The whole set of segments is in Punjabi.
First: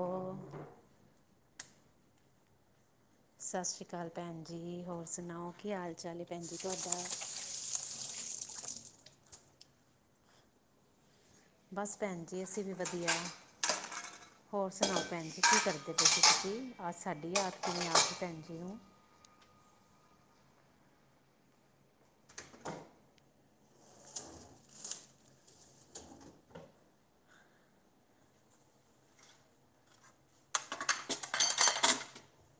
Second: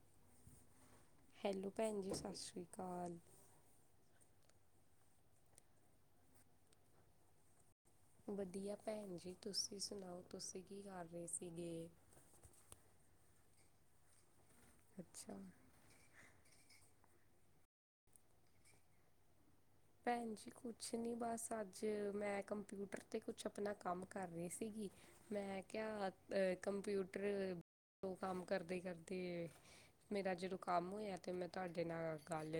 ਉਹ ਹੈਲੋ। ਭੈਣ ਜੀ ਸਤਿ ਸ਼੍ਰੀ ਅਕਾਲ। ਸਤਿ ਸ਼੍ਰੀ ਅਕਾਲ ਭੈਣ ਜੀ, ਹੋਰ ਸੁਣਾਓ ਕੀ ਹਾਲ ਚਾਲ ਹੈ ਭੈਣ ਜੀ ਤੁਹਾਡਾ? ਵਧੀਆ, ਭੈਣ ਜੀ, ਤੁਸੀਂ ਸੁਣਾਓ ਤੁਸੀਂ ਕੀ ਕਰ ਰਹੇ ਸੀ? ਬਸ ਭੈਣ ਜੀ, ਅਸੀਂ ਵੀ ਵਧੀਆ। ਹੋਰ ਸੁਣਾਓ ਭੈਣ ਅੱਛਾ ਜੀ ਕੀ ਕਰਦੇ ਤੁਸੀਂ? ਅਜ ਸਾਡੀ ਯਾਦ ਕਿਵੇਂ ਆ ਗਈ ਭੈਣ ਜੀ ਨੂੰ? ਭੈਣ ਜੀ, ਕੁਛ ਨਹੀਂ ਬਸ ਅੱਜ ਮੈਂ ਕੰਪਿਊਟਰ 'ਤੇ ਕੁਛ ਆਪਣਾ ਕੰਮ ਕਰ ਰਹੀ ਸੀਗੀ, ਮੈਂ ਕਿਹਾ ਕੰਪਿਊਟਰ ਕੰਮ ਕਰਦੇ-ਕਰਦੇ ਮੇਰਾ ਜਦੋਂ ਕੰਮ ਹੋਇਆ ਤਾਂ ਮੈਂ ਤੁਹਾਡੇ ਨਾਲ ਗੱਲ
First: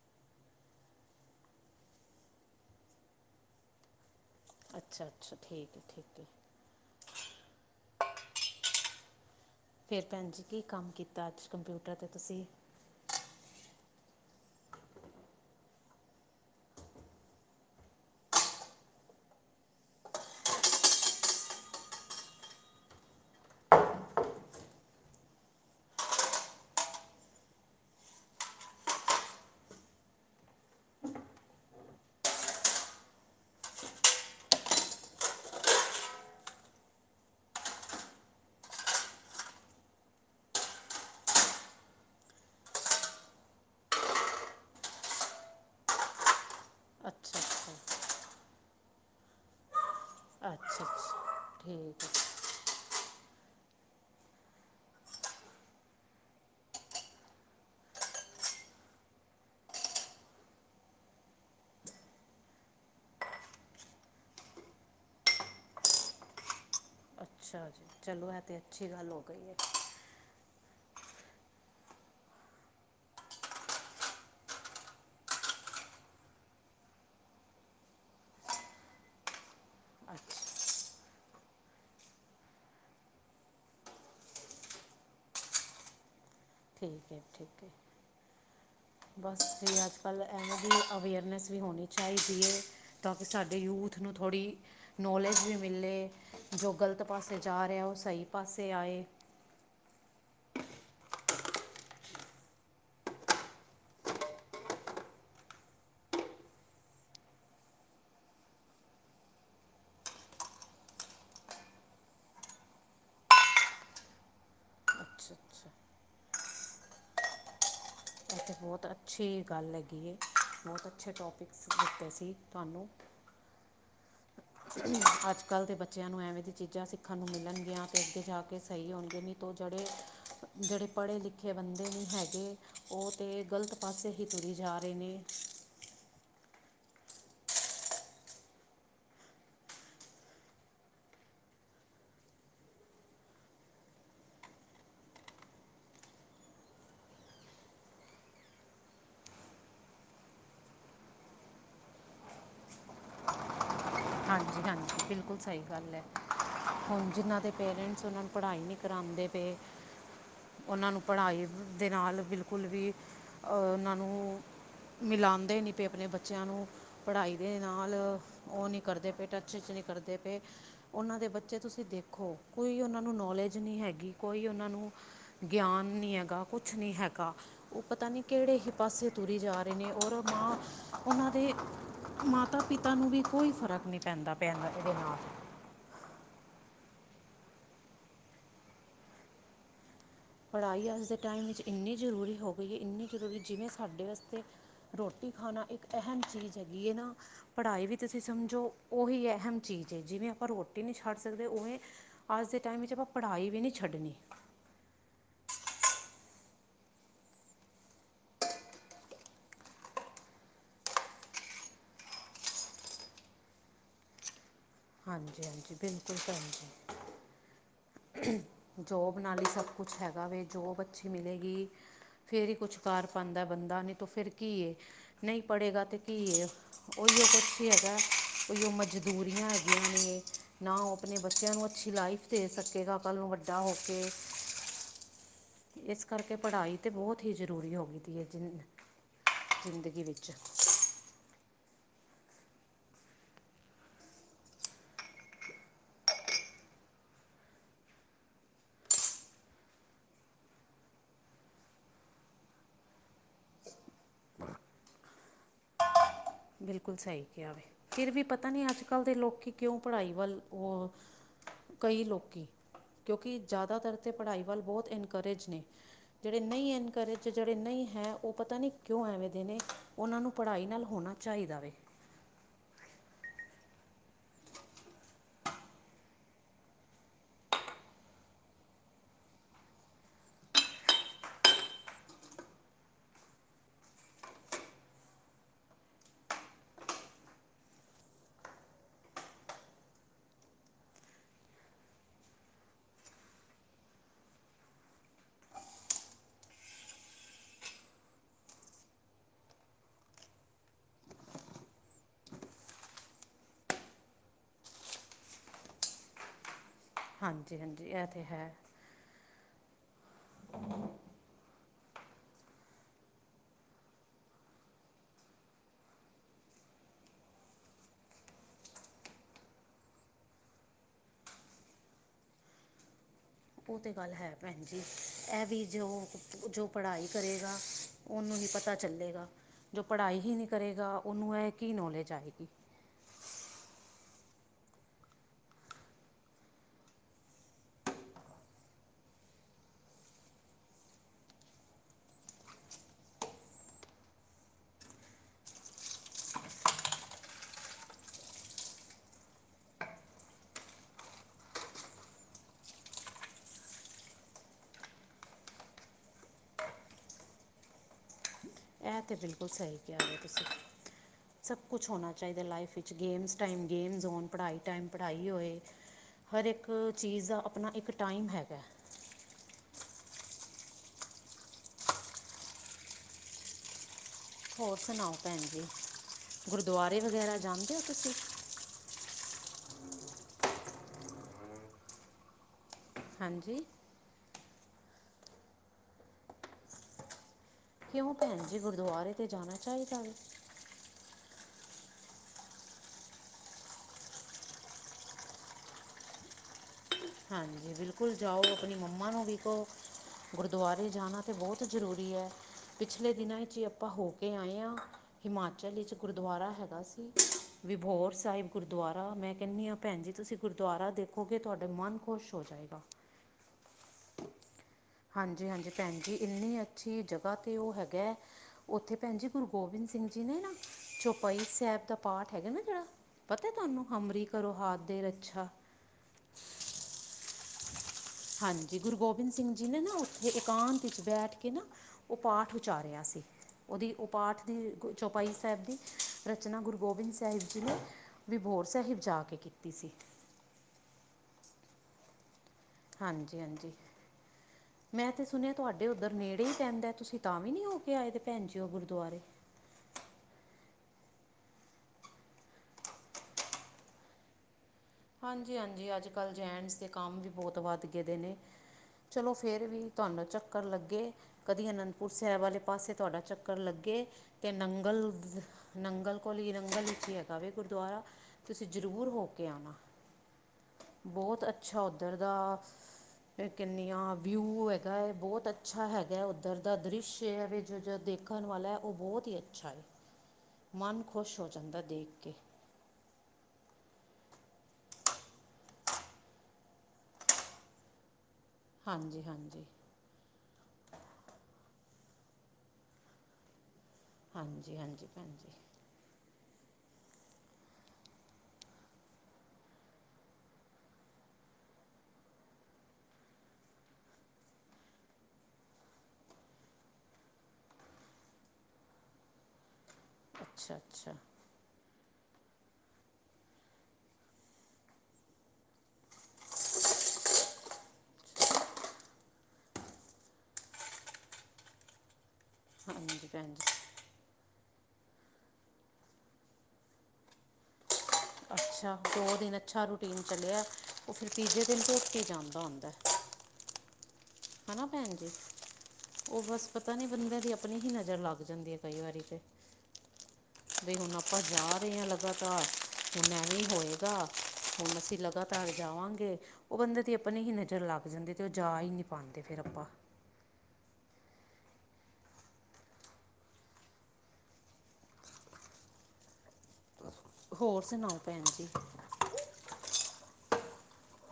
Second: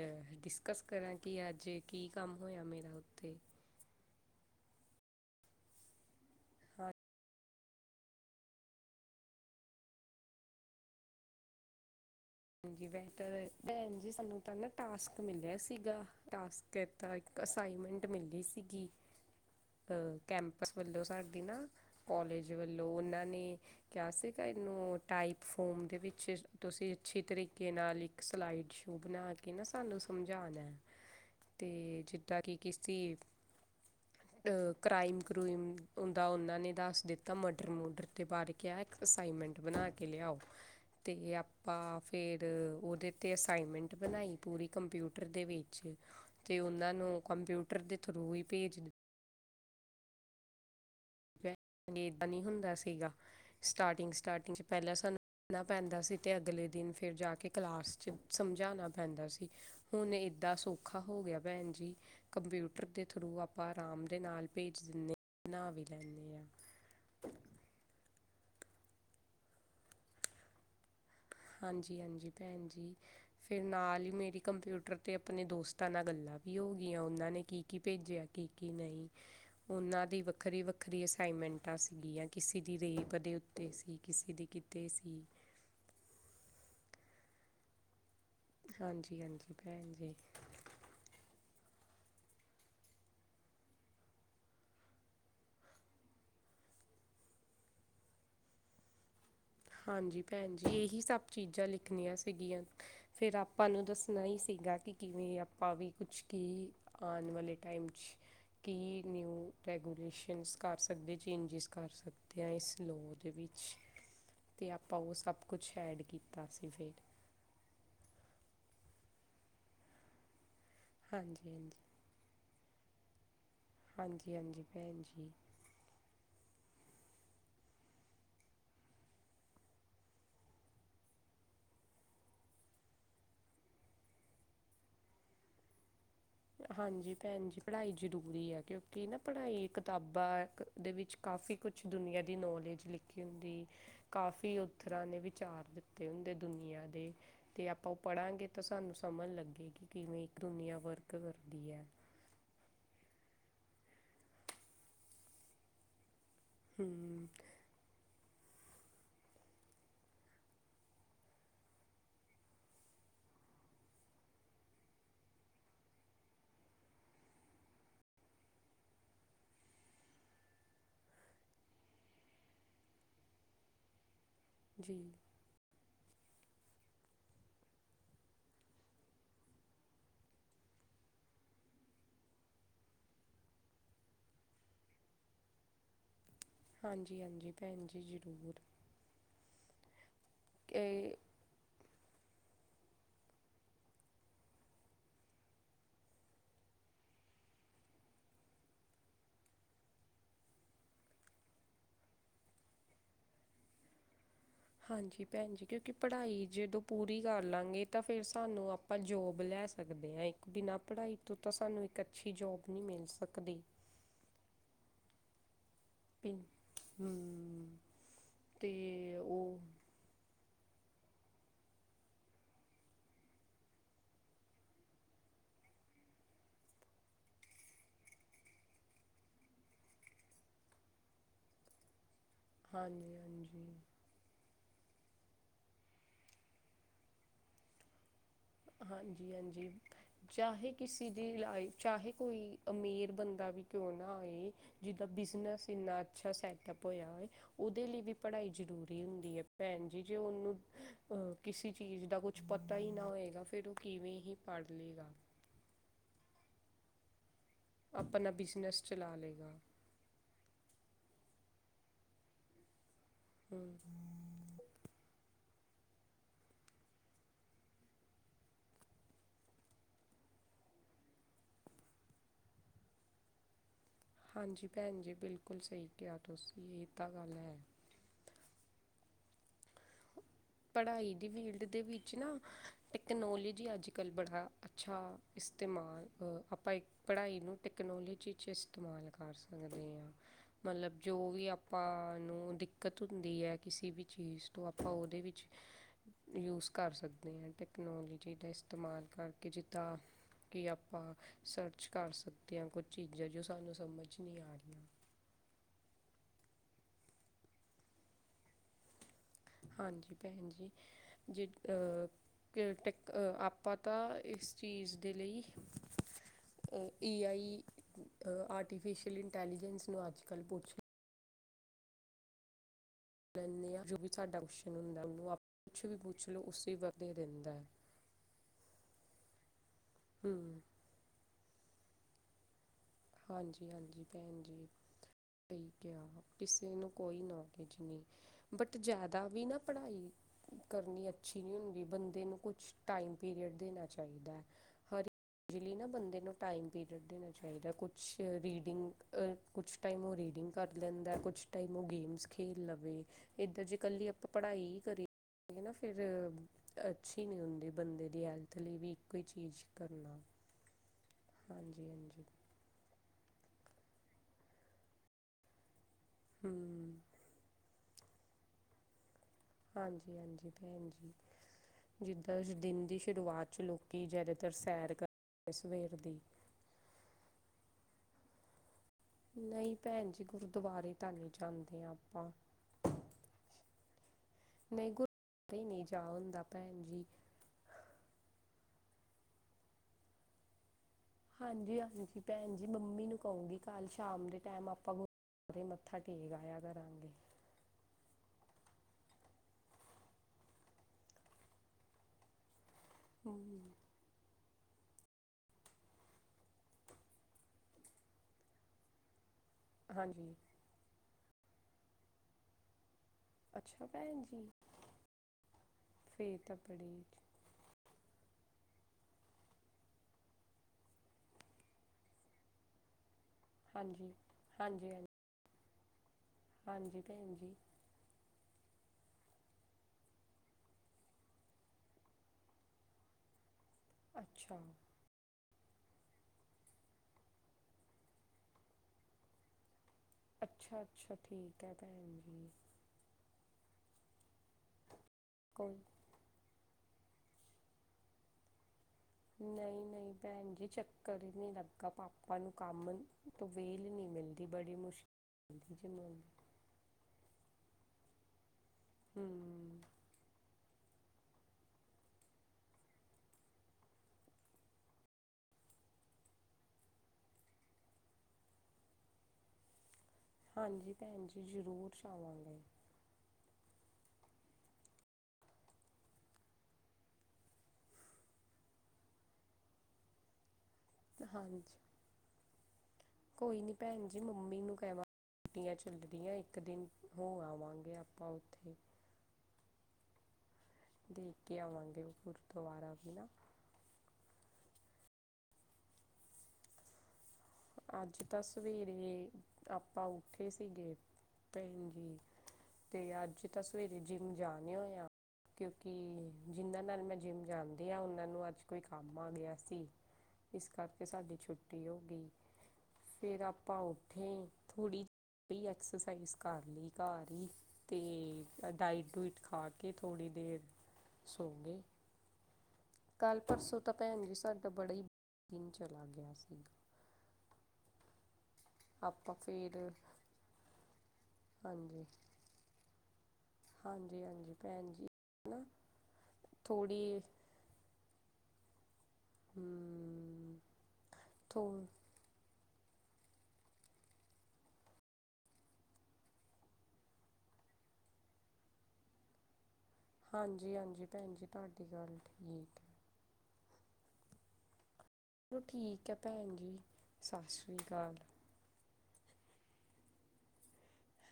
ਡਿਸਕਸ ਕਰਾਂ ਕਿ ਅੱਜ ਕੀ ਕੰਮ ਹੋਇਆ ਮੇਰਾ ਉੱਤੇੇ? ਅੱਛਾ- ਅੱਛਾ, ਠੀਕ ਏ ਠੀਕ ਏ। ਫੇਰ ਭੈਣ ਜੀ ਕੀ ਕੰਮ ਕੀਤਾ ਅੱਜ ਕੰਪਿਊਟਰ ਤੇ? ਤੁਸੀਂ ਹਾਂਜੀ, ਬਿਹਤਰ ਐ ਭੈਣ ਜੀ ਸਾਨੂੰ ਤਾਂ ਨਾ ਟਾਸਕ ਮਿਲਿਆ ਸੀਗਾ ਟਾਸਕ ਤਾਂ ਇੱਕ ਅਸਾਈਨਮੈਂਟ ਮਿਲੀ ਸੀਗੀ ਅ ਕੈਂਪਸ ਵੱਲੋਂ ਸਾਡੀ ਨਾ ਕੋਲੇਜ ਵੱਲੋਂ ਉਹਨਾਂ ਨੇ ਕਿਹਾ ਸੀਗਾ ਇਹਨੂੰ ਟਾਈਪ ਫੋਮ ਦੇ ਵਿੱਚ ਤੁਸੀਂ ਅੱਛੇ ਤਰੀਕੇ ਨਾਲ ਇੱਕ ਸਲਾਈਡ ਸ਼ੂ ਬਣਾ ਕੇ ਨਾ ਸਾਨੂੰ ਸਮਝਾਣਾ ਹੈ ਤੇ ਜਿੱਦਾਂ ਕਿ ਕਿਸੇ ਅਹ ਕ੍ਰਾਈਮ ਕਰੂਮ ਦਾ ਉਹਨਾਂ ਨੇ ਦੱਸ ਦਿੱਤਾ ਮਡਰ-ਮੂਡਰ ਦੇ ਬਾਰੇ ਕਿਹਾ ਇੱਕ ਅਸਾਈਨਮੈਂਟ ਬਣਾ ਕੇ ਲਿਆਓ ਤੇ ਆ ਫਿਰ ਉਹਦੇ 'ਤੇ ਅਸਾਈਨਮੈਂਟ ਬਣਾਈ ਪੂਰੀ ਕੰਪਿਊਟਰ ਦੇ ਵਿੱਚ ਅਤੇ ਉਹਨਾਂ ਨੂੰ ਅੱਛਾ ਕੰਪਿਊਟਰ ਦੇ ਅੱਛਾ ਥਰੂ ਹੀ ਭੇਜ ਦਿੱ ਅੱਛਾ ਅੱਛਾ ਠੀਕ ਏਦਾਂ ਹੈ ਨਹੀਂ ਹੁੰਦਾ ਸੀਗਾ ਸਟਾਰਟਿੰਗ-ਸਟਾਰਟਿੰਗ ਚ ਪਹਿਲਾਂ ਸਾਨੂੰ ਪਣਾ ਪੈਂਦਾ ਸੀ ਤੇ ਅਗਲੇ ਦਿਨ ਫਿਰ ਜਾ ਕੇ ਕਲਾਸ ਚ ਸਮਝਾਣਾ ਪੈਂਦਾ ਸੀ, ਹੁਣ ਏਦਾਂ ਸੌਖਾ ਹੋ ਗਿਆ ਭੈਣ ਜੀ ਕੰਪਿਊਟਰ ਦੇ ਥਰੂ ਆਪਾਂ ਆਰਾਮ ਦੇ ਨਾਲ ਭੇਜ ਦਿੰਦੇ ਨਾ ਵੀ। ਲੈਂਦੇ ਹਾਂ। ਅੱਛਾ ਜੀ ਚਲੋ ਐ ਤੇ ਅੱਛੀ ਗੱਲ ਹੋ ਗਈ ਐ। ਹਾਂਜੀ, ਹਾਂਜੀ ਭੈਣ ਜੀ। ਫਿਰ ਨਾਲ ਹੀ ਮੇਰੀ ਕੰਪਿਊਟਰ 'ਤੇ ਆਪਣੇ ਦੋਸਤਾਂ ਨਾਲ ਗੱਲਾਂ ਵੀ ਹੋ ਗਈਆਂ ਉਹਨਾਂ ਨੇ ਕੀ ਕੀ ਭੇਜਿਆ ਕੀ ਕੀ ਨਹੀਂ ਉਹਨਾਂ ਦੀ ਅੱਛਾ ਵੱਖਰੀ ਵੱਖਰੀ ਅਸਾਈਨਮੈਂਟਾਂ ਸੀਗੀਆਂ ਕਿਸੇ ਦੀ ਰੇਪ ਦੇ ਉੱਤੇ ਸੀ ਕਿਸੇ ਦੀ ਕਿਤੇ ਸੀ। ਠੀਕ ਐ ਠੀਕ ਐ। ਹਾਂਜੀ ਬਸ ਹਾਂਜੀ ਵੀ ਅੱਜ ਭੈਣ ਜੀ ਕੱਲ੍ਹ ਇਹਨਾਂ ਦੀ ਅਵੇਅਰਨੈਸ ਵੀ ਹੋਣੀ ਚਾਹੀਦੀ ਏ ਤਾਂ ਕਿ ਸਾਡੇ ਯੂਥ ਨੂੰ ਥੋੜ੍ਹੀ ਨੌਲੇਜ ਵੀ ਮਿਲੇ, ਜੋ ਗਲਤ ਪਾਸੇ ਜਾ ਰਿਹਾ ਉਹ ਸਹੀ ਪਾਸੇ ਆਏ। ਹਾਂਜੀ। ਭੈਣ ਜੀ ਇਹੀ ਸਭ ਚੀਜ਼ਾਂ ਲਿਖਣੀਆਂ ਸੀਗੀਆਂ, ਫਿਰ ਆਪਾਂ ਨੂੰ ਦੱਸਣਾ ਹੀ ਸੀਗਾ ਕਿ ਕਿਵੇਂ ਆਪਾਂ ਵੀ ਕੁਛ ਕੀ ਆਉਣ ਵਾਲੇ ਟਾਈਮ 'ਚ ਕੀ ਨਿਊ ਰੈਗੂਲੇਸ਼ਨਸ ਕਰ ਸਕਦੇ ਚੇਂਜਿਸ ਕਰ ਸਕਦੇ ਹਾਂ ਇਸ ਲੋਅ ਦੇ ਵਿੱਚ। ਤੇ ਆਪਾਂ ਉਹ ਅੱਛਾ ਸਭ ਕੁਛ ਅੱਛਾ ਐਡ ਕੀਤਾ ਸੀ ਫਿਰ। ਇਹ ਤਾਂ ਬਹੁਤ ਅੱਛੀ ਗੱਲ ਹੈਗੀ ਇਹ। ਬਹੁਤ ਅੱਛਾ ਟੋਪਿਕ ਹਾਂਜੀ ਹਾਂਜੀ ਦਿੱਤੇ ਸੀ। ਤੁਹਾਨੂੰ ਹਾਂਜੀ ਹਾਂਜੀ ਭੈਣ ਜੀ ਅੱਜ ਕੱਲ੍ਹ ਦੇ ਬੱਚਿਆਂ ਨੂੰ ਐਵੇਂ ਦੀ ਚੀਜ਼ਾਂ ਸਿੱਖਣ ਨੂੰ ਮਿਲਣਗੀਆਂ ਅਤੇ ਅੱਗੇ ਜਾ ਕੇ ਸਹੀ ਹੋਣ ਗਈਆਂ ਨਹੀਂ ਤੋ ਜਿਹੜੇ ਜਿਹੜੇ ਪੜ੍ਹੇ ਲਿਖੇ ਬੰਦੇ ਨਹੀਂ ਹੈਗੇ ਉਹ ਤਾਂ ਗਲਤ ਪਾਸੇ ਹੀ ਤੁਰੀ ਜਾ ਰਹੇ ਨੇ। ਹਾਂਜੀ, ਭੈਣ ਜੀ ਪੜ੍ਹਾਈ ਜ਼ਰੂਰੀ ਐ ਕਿਉਂਕਿ ਨਾ ਪੜ੍ਹਾਈ ਕਿਤਾਬਾਂ ਦੇ ਵਿੱਚ ਕਾਫ਼ੀ ਕੁਛ ਦੁਨੀਆਂ ਦੀ ਨੌਲੇਜ ਲਿਖੀ ਹੁੰਦੀ ਕਾਫ਼ੀ ਉੱਥਰਾਂ ਨੇ ਵਿਚਾਰ ਦਿੱਤੇ ਹੁੰਦੇ ਦੁਨੀਆਂ ਦੇ ਤੇ ਆਪਾਂ ਉਹ ਪੜਾਂਗੇ ਤਾਂ ਸਾਨੂੰ ਸਮਝ ਲੱਗੇ ਕਿ ਕਿਵੇਂ ਇੱਕ ਦੁਨੀਆਂ ਵਰ ਕ ਕਰਦੀ ਹੈ। ਹਾਂਜੀ ਹਾਂਜੀ ਬਿਲਕੁਲ ਸਹੀ ਗੱਲ ਐ। ਹਾਂ, ਹੂੰ ਜਿਨਾਂ ਦੇ ਪੇਰੈਂਟਸ ਉਹਨਾਂ ਪੜ੍ਹਾਈ ਨਹੀਂ ਕਰਾਂਦੇ ਪਏ ਉਹਨਾਂ ਨੂੰ ਪੜ੍ਹਾਈ ਦੇ ਨਾਲ ਬਿਲਕੁਲ ਵੀ ਉਹਨਾਂ ਨੂੰ ਮਿਲਾਂਦੇ ਨਹੀਂ ਪਏ ਆਪਣੇ ਬੱਚਿਆਂ ਨੂੰ ਪੜ੍ਹਾਈ ਦੇ ਨਾਲ ਉਹ ਨਹੀਂ ਕਰਦੇ ਪਏ ਟੱਚ ਚ ਨਹੀਂ ਕਰਦੇ ਪਏ ਉਹਨਾਂ ਦੇ ਬੱਚੇ ਤੁਸੀਂ ਦੇਖੋ ਕੋਈ ਉਹਨਾਂ ਨੂੰ ਨੌਲੇਜ ਨਹੀਂ ਹੈਗੀ। ਕੋਈ ਉਹਨਾਂ ਨੂੰ ਜੀ ਗਿਆਨ ਨਹੀਂ ਐ। ਹੈਗਾ ਕੁਛ ਨੀ ਹੈਗਾ ਉਹ ਪਤਾ ਨੀ ਕਿਹੜੇ ਹੀ ਪਾਸੇ ਤੁਰੀ ਜਾ ਰਹੇ ਨੇ ਔਰ ਮਾਂ ਉਹਨਾਂ ਦੇ ਮਾਤਾ ਪਿਤਾ ਨੂੰ ਵੀ ਕੋਈ ਫਰਕ ਨਹੀਂ ਪੈਂਦਾ। ਪੈਂਦਾ ਇਹਦੇ ਨਾਲਾਂ ਹਾਂਜੀ ਹਾਂਜੀ ਭੈਣ ਜੀ ਜ਼ਰੂਰ ਪੜ੍ਹਾਈ ਅੱਜ ਇਹ ਦੇ ਟਾਈਮ ਵਿੱਚ ਇੰਨੀ ਜ਼ਰੂਰੀ ਹੋ ਗਈ ਹੈ ਇੰਨੀ ਜ਼ਰੂਰੀ ਜਿਵੇਂ ਸਾਡੇ ਵਾਸਤੇ ਰੋਟੀ ਖਾਣਾ ਇੱਕ ਅਹਿਮ ਚੀਜ਼ ਹੈਗੀ ਹੈ ਨਾ ਪੜ੍ਹਾਈ ਵੀ ਤੁਸੀਂ ਸਮਝੋ ਉਹੀ ਅਹਿਮ ਚੀਜ਼ ਹੈ ਜਿਵੇਂ ਆਪਾਂ ਰੋਟੀ ਨਹੀਂ ਛੱਡ ਸਕਦੇ ਉਵੇਂ ਅੱਜ ਦੇ ਟਾਈਮ ਵਿੱਚ ਆਪਾਂ ਪੜ੍ਹਾਈ ਵੀ ਨੀ ਛੱਡਣੀ ਹਾਂਜੀ ਭੈਣ ਜੀ ਕਿਉਂਕਿ ਪੜ੍ਹਾਈ ਜਦੋਂ ਪੂਰੀ ਕਰ ਲਾਂਗੇ ਤਾਂ ਫਿਰ ਸਾਨੂੰ ਆਪਾਂ ਜੋਬ ਲੈ ਸਕਦੇ ਹਾਂ ਇੱਕ ਬਿਨਾਂ ਪੜ੍ਹਾਈ ਤੋਂ ਤਾਂ ਸਾਨੂੰ ਇੱਕ ਅੱਛੀ ਜੋਬ ਨਹੀਂ ਮਿਲ ਸਕਦੀ। ਹਾਂਜੀ ਹਾਂਜੀ। ਬਿਲਕੁਲ ਪਿੰ ਭੈਣਜੀ ਹਮ ਤੇ ਜੋਬ ਨਾਲ ਹੀ ਉਹ ਸਭ ਕੁਛ ਹੈਗਾ ਵੇ। ਜੋਬ ਅੱਛੀ ਮਿਲੇਗੀ ਫੇਰ ਹੀ ਕੁਛ ਕਰ ਪਾਦਾ ਬੰਦਾ ਨਹੀਂ ਤੂੰ ਕੇ ਫਿਰ ਏ ਨਹੀਂ ਪੜ੍ਹੇਗਾ ਤਾਂ ਕੀ ਏ ਉਹੀਓ ਕੁਛ ਹੈਗਾ ਉਹੀਓ ਮਜ਼ਦੂਰੀਆਂ ਹੈਗ ਹੀ ਨਹੀ, ਨਾ ਉਹ ਆਪਣੇ ਬੱਚਿਆਂ ਨੂੰ ਅੱਛੀ ਲਾਈਫ ਦੇ ਸਕੇਗਾ ਹਾਂਜੀ ਕਲ ਨੂੰ ਵੱਡਾ ਹਾਂਜੀ ਹੋ ਕੇ ਇਸ ਕਰਕੇ ਪੜ੍ਹਾਈ ਤੇ ਬਹੁਤ ਹੀ ਜ਼ਰੂਰੀ ਹੋ ਗਈ ਦੀ ਐ, ਹਾਂਜੀ ਹਾਂਜੀ ਚਾਹੇ ਕਿਸੇ ਦੀ ਲਾਈ ਚਾਹੇ ਕੋਈ ਅਮੀਰ ਬੰਦਾ ਵੀ ਕਿਉਂ ਨਾ ਹੋਏ ਜਿਦਾ ਬਿਜਨਸ ਇੰਨਾ ਅੱਛਾ ਸੈਟਅਪ ਹੋਇਆ ਉਹਦੇ ਲਈ ਵੀ ਪੜ੍ਹਾਈ ਜ਼ਰੂਰੀ ਹੁੰਦੀ ਹੈ ਭੈਣ ਜੀ ਜੇ ਉਹਨੂੰ ਕਿਸੇ ਚੀਜ਼ ਦਾ ਕੁਛ ਪਤਾ ਹੀ ਨਾ ਹੋਏਗਾ। ਫਿਰ ਉਹ ਕਿਵੇਂ ਹੀ ਪੜ੍ਹ ਲਏਗਾ। ਬਿਲਕੁਲ ਸਹੀ। ਫਿਰ ਵੀ ਆਪਣਾ ਪਤਾ ਨੀ ਅੱਜ ਬਿਜ਼ਨਸ ਕੱਲ ਦੇ ਚਲਾ ਲੋਕੀ ਲਏਗਾ ਕਿਉਂ ਪੜ੍ਹਾਈ ਵੱਲ ਉਹ ਕਈ ਲੋਕੀ ਕਿਉਂਕਿ ਜ਼ਿਆਦਾਤਰ ਤਾਂ ਪੜ੍ਹਾਈ ਵੱਲ ਬਹੁਤ ਇਨਕਰੇਜ ਨੇ ਜਿਹੜੇ ਨਹੀਂ ਐਨਕਜ ਜਿਹੜੇ ਨਹੀਂ ਹੈ ਉਹ ਪਤਾ ਨੀ ਕਿਉਂ ਐਵੇਂ ਦੇ ਨੇ ਉਹਨਾਂ ਨੂੰ ਪੜ੍ਹਾਈ ਨਾਲ ਹੋਣਾ। ਚਾਹੀਦਾ ਵੇ। ਹਾਂਜੀ ਭੈਣ ਜੀ ਬਿਲਕੁਲ ਸਹੀ ਕਿਹਾ ਤੁਸੀ ਇਹ ਤਾਂ ਗੱਲ ਹੈ। ਪੜ੍ਹਾਈ ਦੀ ਫੀਲਡ ਦੇ ਵਿੱਚ ਨਾ ਟੈਕਨੋਲੋਜੀ ਅੱਜ ਕੱਲ੍ਹ ਬੜਾ ਅੱਛਾ ਇਸਤੇਮਾਲ ਆਪਾਂ ਇੱਕ ਪੜ੍ਹਾਈ ਨੂੰ ਟੈਕਨੋਲੋਜੀ 'ਚ ਇਸਤੇਮਾਲ ਕਰ ਸਕਦੇ ਹਾਂ, ਮਤਲਬ ਜੋ ਵੀ ਆਪਾਂ ਨੂੰ ਦਿੱਕਤ ਹੁੰਦੀ ਹੈ ਕਿਸੇ ਵੀ ਚੀਜ਼ ਤੋਂ ਆਪਾਂ ਉਹਦੇ ਵਿੱਚ ਯੂਸ ਕਰ ਸਕਦੇ ਹਾਂ ਟੈਕਨੋਲੋਜੀ ਦਾ ਇਸਤੇਮਾਲ ਕਰਕੇ ਜਿੱਦਾਂ ਕਿ ਆਪਾਂ ਸਰਚ ਕਰ ਸਕਦੇ ਹਾਂ ਕੁਝ ਚੀਜ਼ਾਂ ਜੋ ਸਾਨੂੰ ਸਮਝ ਨਹੀਂ ਆ ਰਹੀਆਂ। ਹਾਂਜੀ ਹਾਂਜੀ, ਇਹ ਤਾਂ ਹੈ। ਹਾਂਜੀ ਭੈਣ ਜੀ ਜੇ ਟ ਆਪਾਂ ਤਾਂ ਇਸ ਚੀਜ਼ ਦੇ ਲਈ ਏ ਆਈ ਆਰਟੀਫਿਸ਼ਅਲ ਇੰਟੈਲੀਜੈਂਸ ਨੂੰ ਅੱਜ ਕੱਲ੍ਹ ਪੁੱਛ ਲ ਲੈਂਦੇ ਉਹ ਹਾਂ ਤੇ ਜੋ ਵੀ ਗੱਲ ਹੈ ਸਾਡਾ ਭੈਣ ਕੁਸ਼ਚਨ ਜੀ ਹੁੰਦਾ ਉਹਨੂੰ ਆਪ ਇਹ ਵੀ ਕੁਛ ਜੋ ਪੁੱਛ ਲਓ ਜੋ ਉਸੇ ਵਕਤ ਪੜ੍ਹਾਈ ਦੇ ਦਿੰਦਾ ਕਰੇਗਾ, ਹੈ ਉਹਨੂੰ ਨੀ ਪਤਾ ਚੱਲੇਗਾ। ਜੋ ਪੜ੍ਹਾਈ ਹੀ ਨੀ ਹੂੰ ਕਰੇਗਾ, ਉਹਨੂੰ ਇਹ ਕੀ ਨੌਲੇਜ ਆਏਗੀ। ਹਾਂਜੀ ਹਾਜੀ ਭੈਣ ਜੀ, ਕਿਸੇ ਨੂੰ ਕੋਈ ਨੋਲਸ ਨੀ ਬਟ ਜਿਆਦਾ ਦਾ ਵੀ ਨਾ ਪੜਾਈ ਕਰਨੀ ਅਛੀ ਨੀ ਹੁੰਦੀ ਬੰਦੇ ਨੂੰ ਕੁਛ ਪੀਰੀਅਡ ਦੇਣਾ ਚਾਹੀਦਾ ਹਰ ਬੰਦੇ ਨੁੰ ਨਾ ਟਾਈਮ ਪੀਰੀਅਡ ਦੇਣਾ ਚਾਹੀਦਾ। ਕੁਛ ਰੀਡਿੰਗ ਕੁਛ ਟਾਈਮ ਉਹ ਰੀਡਿੰਗ ਕਰ ਲੈਂਦਾ ਕੁਛ ਟਾਈਮ ਉਹ ਗੇਮਸ ਖੇਲ ਲਵੇ ਇੱਧਰ ਜੇ ਇਕੱਲੀ ਆਪਾਂ ਪੜ੍ਹਾਈ ਹੀ ਕਰਾਗੇ, ਨਾ ਫਿਰ ਅੱਛੀ ਨਹੀਂ ਹੁੰਦੀ ਬੰਦੇ ਦੀ ਹੈਲ ਇਹ ਤਾਂ ਬਿਲਕੁਲ ਸਹੀ ਕਿਆ ਏ ਤੁਸੀਂ ਸਭ ਕੁਛ ਹਾਂਜੀ ਹੋਣਾ ਹਾਂਜੀ ਚਾਹੀਦਾ ਲਾਈਫ ਵਿੱਚ ਗੇਮਸ ਟਾਈਮ ਗੇਮਸ ਹੋਣ ਪੜ੍ਹਾਈ ਟਾਈਮ ਪੜ੍ਹਾਈ ਹੋਏ। ਹਰ ਇੱਕ ਹੂੰ ਚੀਜ਼ ਦਾ ਆਪਣਾ ਇੱਕ ਟਾਈਮ ਹੈਗਾ। ਹਾਂਜੀ ਹਾਂਜੀ ਭੈਣ ਜੀ ਜਿਦਾਂ ਦਿਨ ਦੀ ਸ਼ੁਰੂਆਤ ਚ ਲੋਕ ਹੋਰ ਸੁਣਾਓ ਭੈਣ ਜੀ ਦੀ ਗੁਰਦੁਆਰੇ ਵਗੈਰਾ ਜਾਦੇ ਹੋ ਦੇ ਹੋ ਤੁਸੀਂ। ਨਹੀਂ, ਭੈਣ ਜੀ ਗੁਰਦੁਆਰੇ ਤਾਂ ਨਹੀਂ ਜਾਂਦੇ ਆਪਾਂ। ਹਾਂਜੀ। ਨਹੀਂ, ਗੁਰ ਨਹੀਂ ਜਾ ਹੁੰਦਾ ਭੈਣ ਜੀ। ਕਿਉਂ ਭੈਣ ਜੀ ਗੁਰਦੁਆਰੇ ਤੇ ਜਾਣਾ ਚਾਹੀਦਾ ਵੈ। ਹਾਂਜੀ, ਹਾਂਜੀ। ਭੈਣ ਜੀ ਮੰਮੀ ਨੂੰ ਕਹੂੰਗੀ ਕੱਲ ਸ਼ਾਮ ਦੇ ਟੈਮ ਆਪਾਂ ਗੁਰੂਦੁਆਰੇ ਮੱਥਾ ਟੇਕ ਆਇਆ ਘਰਾਂ ਨੂੰ। ਹਾਂਜੀ। ਬਿਲਕੁਲ ਜਾਓ ਆਪਣੀ ਮੰਮਾ ਨੂੰ ਕਹੋ। ਗੁਰਦੁਆਰੇ ਜਾਣਾ ਤਾਂ ਬਹੁਤ ਜ਼ਰੂਰੀ ਹੈ। ਪਿਛਲੇ ਦਿਨਾਂ ਵਿੱਚ ਬੰਗਾਲ ਹੀ ਹਮ, ਆਪਾਂ ਹੋ ਕੇ ਆਏ ਹਾਂ। ਹਿਮਾਚਲ ਵਿੱਚ ਗੁਰਦੁਆਰਾ ਹੈਗਾ ਸੀ। ਵਿਭੋਰ ਸਾਹਿਬ ਗੁਰਦੁਆਰਾ। ਮੈਂ ਕਹਿੰਦੇ ਹਾਂ ਭੈਣ ਜੀ ਹਾਂਜੀ ਤੁਸੀਂ ਗੁਰਦੁਆਰਾ ਦੇਖੋ। ਤੁਹਾਡੇ ਮਨ ਖੁਸ਼ ਹੋ ਜਾਏਗਾ। ਅੱਛਾ ਭੈਣ ਜੀ ਹਾਂਜੀ, ਹਾਂਜੀ ਭੈਣ ਜੀ। ਫੇਰ ਤਾਂ ਇੰਨੀ ਅੱਛੀ ਬੜੀ ਜਗ੍ਹਾ ਤੇ ਉਹ ਹੈਗਾ ਹੈ। ਉੱਥੇ ਭੈਣ ਜੀ ਗੁਰੂ ਗੋਬਿੰਦ ਸਿੰਘ ਜੀ ਨੇ ਨਾ ਚੋਪਈ ਸਾਹਿਬ ਦਾ ਪਾਠ ਹੈਗਾ ਨਾ ਜਿਹੜਾ। ਪਤਾ ਤੁਹਾਨੂੰ ਹਾਂਜੀ ਹਮਰੀ ਕਰੋ ਹਾਥ ਹਾਂਜੀ ਦੇ ਹਾਂਜੀ, ਰੱਛਾ। ਹਾਂਜੀ, ਭੈਣ ਜੀ। ਹਾਂਜੀ, ਗੁਰੂ ਗੋਬਿੰਦ ਸਿੰਘ ਜੀ ਨੇ ਨਾ ਉਥੇ ਏਕਾਂਤ ਵਿੱਚ ਬੈਠ ਕੇ ਨਾ ਉਹ ਪਾਠ ਵਿਚਾਰਿਆ ਸੀ। ਉਹਦੀ ਪਾਠ ਅੱਛਾ ਦੀ ਚੌਪਾਈ ਸਾਹਿਬ ਦੀ ਰਚਨਾ ਗੁਰੂ ਗੋਬਿੰਦ ਸਾਹਿਬ ਜੀ ਨੇ ਵਿਭੋਰ ਸਾਹਿਬ ਜਾ ਕੇ ਕੀਤੀ ਸੀ। ਅੱਛਾ, ਅੱਛਾ। ਠੀਕ ਆ ਭੈਣ ਜੀ। ਹਾਂਜੀ, ਹਾਂਜੀ। ਮੈਂ ਤੇ ਸੁਣਿਆ ਕੋਈ ਤੁਹਾਡੇ ਉੱਧਰ ਨੇੜੇ ਈ ਪੈਂਦਾ। ਤੁਸੀਂ ਤਾਂ ਵੀ ਨੀ ਹੋ ਕੇ ਆਏ ਦੇ ਭੈਣ ਜੀ ਉਹ ਗੁਰੂ ਨਹੀਂ, ਨਹੀਂ ਭੈਣ ਜੀ। ਚੱਕ ਨੀ ਲੱਗਾ ਪਾਪਾ ਨੂੰ ਕੰਮ ਤੋਂ ਵੇਲ ਨੀ ਮਿਲਦੀ। ਬੜੀ ਮੁਸ਼ਕਿਲ ਹਾਂਜੀ, ਦੀ ਹਾਂਜੀ। ਜੀ ਅੱਜ ਮੈਨੂੰ ਕੱਲ੍ਹ ਜੈਟਸ ਦੇ ਕੰਮ ਵੀ ਬਹੁਤ ਵੱਧ ਗਏ ਦੇ ਨੇ। ਚਲੋ ਫੇਰ ਹਮ ਵੀ ਤੁਹਾਨੂੰ ਚੱਕਰ ਲੱਗੇ ਕਦੀ ਅਨੰਦਪੁਰ ਸਾਹਿਬ ਵਾਲੇ ਪਾਸੇ ਤੁਹਾਡਾ ਚੱਕਰ ਲੱਗੇ ਤੇ ਨੰਗਲ ਨੰਗਲ ਕੋਲ ਹੀ ਨੰਗਲ ਵਿੱਚ ਹੈਗਾ ਵੈ ਗੁਰਦੁਆਰਾ। ਤੁਸੀਂ ਜ਼ਰੂਰ ਹੋ ਕੇ ਆਣਾ। ਹਾਂਜੀ ਭੈਣ ਜੀ ਬਹੁਤ ਅੱਛਾ ਜ਼ਰੂਰ ਉੱਧਰ ਜਾਵਾਂਗੇ ਦਾ। ਕਿੰਨੀਆਂ ਵਿਊ ਹੈਗਾ ਐ। ਬਹੁਤ ਅੱਛਾ ਹੈਗਾ। ਉੱਧਰ ਦਾ ਦ੍ਰਿਸ਼ ਹੈ ਵੀ ਜੋ ਜੋ ਦੇਖਣ ਵਾਲਾ ਹੈ। ਉਹ ਬਹੁਤ ਹੀ ਅੱਛਾ ਹੈ। ਮਨ ਖੁਸ਼ ਹੋ ਹਾਂਜੀ ਜਾਂਦਾ ਦੇਖ ਕੇ। ਕੋਈ ਨਹੀਂ ਭੈਣ ਜੀ, ਮੰਮੀ ਨੂੰ ਕਹਿਵਾਂਗੇ ਛੁਟੀਆਂ ਚੱਲਦੀਆਂ ਇੱਕ ਦਿਨ ਹੋ ਆਵਾਂਗੇ ਆ ਹਾਂਜੀ, ਹਾਂਜੀ। ਦੇਖ ਕੇ ਆਵਾਂਗੇ ਉਹ ਗੁਰਦੁਆਰਾ ਵੀ ਨਾ। ਹਾਂਜੀ, ਹਾਂਜੀ। ਭੈਣਜੀ। ਅੱਜ ਤਾਂ ਸਵੇਰੇ ਆਪਾਂ ਉਠੇ ਸੀਗੇ, ਭੈਣ ਜੀ ਤੇ ਅੱਜ ਤਾਂ ਸਵੇਰੇ ਜਿੰਮ ਜਾਣ ਹੋ ਆ ਕਿਉਂਕਿ ਜਿੰਹਨਾਂ ਨਾਲ ਮੈਂ ਜਿੰਮ ਜਾਂਦੀ ਹਾਂ ਉਹਨਾਂ ਨੂੰ ਅੱਜ ਕੋਈ ਕੰਮ ਆ ਗਿਆ ਸੀ। ਇਸ ਅੱਛਾ ਕਰਕੇ ਅੱਛਾ ਸਾਡੀ ਛੁੱਟੀ ਹੋ ਗਈ। ਫਿਰ ਆਪਾਂ ਉੱਠੇ ਥੋੜ੍ਹੀ ਐਕਸਰਸਾਈਜ਼ ਕਰ ਲਈ ਘਰ ਹੀ ਤੇ ਡਾਇਟ, ਡਇਟ ਖਾ ਕੇ ਥੋੜ੍ਹੀ ਦੇਰ ਸੋਗੇ। [inaudible] ਹਾਂਜੀ ਕੱਲ ਭੈਣ ਜੀ ਪਰਸੋਂ ਤਾਂ ਭੈਣ ਜੀ ਸਾਡੇ ਤਾਂ ਬੜਾ ਹੀ ਦਿਨ ਚਲਾ ਗਿਆ ਸੀਗਾ। [inaudible] ਅੱਛਾ ਦੋ ਦਿਨ ਫਿਰ ਅੱਛਾ ਰੂਟੀਨ ਚਲਿਆ, ਉਹ ਫਿਰ ਤੀਜੇ ਦਿਨ ਹਾਂਜੀ ਟੁਟ ਕੇ ਜਾਂਦਾ ਹੁੰਦਾ। ਹਾਂਜੀ ਹਾਂਜੀ [inaudible] ਹਨਾ ਭੈਣ ਜੀ, ਨਾ ਉਹ ਬਸ ਪਤਾ ਨੀ ਥੋੜ੍ਹੀ ਬੰਦੇ ਦੀ ਆਪਣੀ ਹੀ ਨਜ਼ਰ ਲਾ ਲੱਗ ਜਾਂਦੀ ਏ। ਕਈ ਵਾਰੀ ਤੇ ਬਈ ਹੁਣ ਆਪਾਂ ਥੋ ਜਾ ਰਹੇ ਹਾਂ ਲਗਾਤਾਰ ਹਣ ਐਵੇ ਹੀ ਹੋਏਗਾ ਹੁਣ ਅਸੀਂ ਲਗਾਤਾਰ ਜਾਵਾਂਗੇ ਉਹ ਬੰਦੇ ਦੀ ਆਪਣੀ ਹੀ ਨਜ਼ਰ ਲੱਗ ਜਾਂਦੀ ਤੇ ਉਹ ਜਾ ਹੀ ਪਾਉਂਦੇ ਫਿਰ ਆਪਾਂ ਹਾਂਜੀ-ਹਾਂਜੀ ਭੈਣ ਜੀ ਤੁਹਾਡੀ ਗੱਲ ਠੀਕ ਏ। ਚਲੋ ਠੀਕ ਹੈ ਭੈਣ ਜੀ। ਸਤਿ ਸ਼੍ਰੀ ਹੋਰ ਅਕਾਲ ਸੁਣਾਓ ਭੈਣ ਜੀ?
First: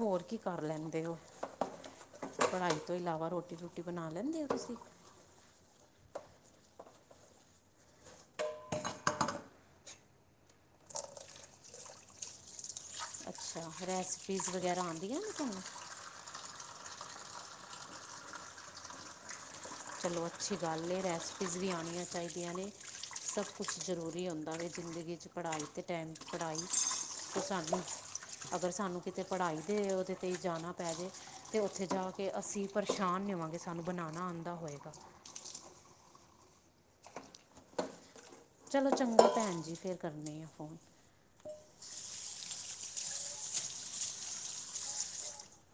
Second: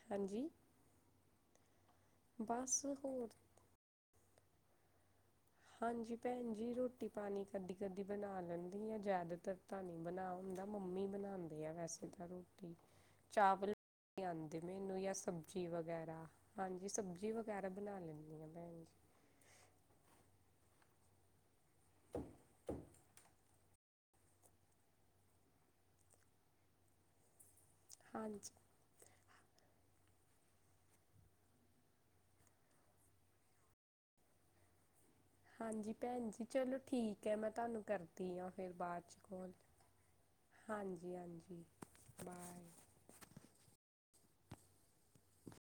ਹੋਰ ਕੀ ਹਾਂਜੀ ਕਰ ਲੈਂਦੇ ਉ [inaudible] ਪੜ੍ਹਾਈ ਬਸ ਤੋਂ ਹੋਰ ਇਲਾਵਾ ਰੋਟੀ ਰੂਟੀ ਬਣਾ ਰੇਂਦੇ ਓ ਤੁਸੀਂ ਹਾਂਜੀ ਭੈਣ ਜੀ, ਰੋਟੀ ਪਾਣੀ ਕਦੀ, ਕਦੀ ਬਣਾ ਲੈਂਦੀ ਆ ਜ਼ਿਆਦਾਤਰ ਤਾਂ ਨਹੀਂ ਬਣਾ ਹੁੰਦਾ ਮੰਮੀ ਬਣਾਉਂਦੇ ਆ ਵੈਸੇ ਤਾਂ ਰੋਟੀ ਅੱਛਾ ਚਾਵਲ ਰੈਸਪੀਜ਼ ਆਉਂਦੇ ਵਗੈਰਾ ਮੈਨੂੰ ਯਾ ਆਉਂਦੀਆਂ ਨੇ ਤੁਹਾਨੂੰ ਸਬਜ਼ੀ ਵਗੈਰਾ ਹਾਂਜੀ ਸਬਜ਼ੀ ਵਗੈਰਾ ਬਣਾ ਲੈਂਦੀ ਹਾਂ ਭੈਣ ਜੀ। ਚਲੋ ਅੱਛੀ ਗੱਲ ਹੈ, ਰੈਸਪੀਜ਼ ਵੀ ਆਉਣੀਆਂ ਚਾਹੀਦੀਆਂ ਨੇ ਸਭ ਕੁਛ ਜ਼ਰੂਰੀ ਹੁੰਦਾ ਹੈ ਜ਼ਿੰਦਗੀ 'ਚ ਪੜ੍ਹਾਈ ਅਤੇ ਟਾਈਮ 'ਚ ਪੜ੍ਹਾਈ ਕੁ ਹਾਂਜੀ ਅਗਰ ਸਾਨੂੰ ਕਿਤੇ ਪੜ੍ਹਾਈ ਦੇ ਉਹਦੇ 'ਤੇ ਜਾਣਾ ਪੈ ਜਾਵੇ, ਅਤੇ ਉੱਥੇ ਜਾ ਕੇ ਅਸੀਂ ਪਰੇਸ਼ਾਨ ਨਹੀਂ ਹੋਵਾਂਗੇ ਸਾਨੂੰ ਬਣਾਣਾ ਆਂ ਆ ਹੋਏਗਾ। ਹਾਂਜੀ ਭੈਣ ਜੀ, ਚਲੋ ਠੀਕ ਹੈ ਮੈਂ ਤੁਹਾਨੂੰ ਕਰ ਠੀਕ ਏ ਫਿਰ ਚਲੋ ਬਾਅਦ 'ਚ ਚੰਗਾ ਕੋਲ ਭੈਣ ਜੀ ਫਿਰ ਕਰਨੇ ਆ ਫੋਨ ਹਾਂਜੀ- ਹਾਂਜੀ ਬਾਏ।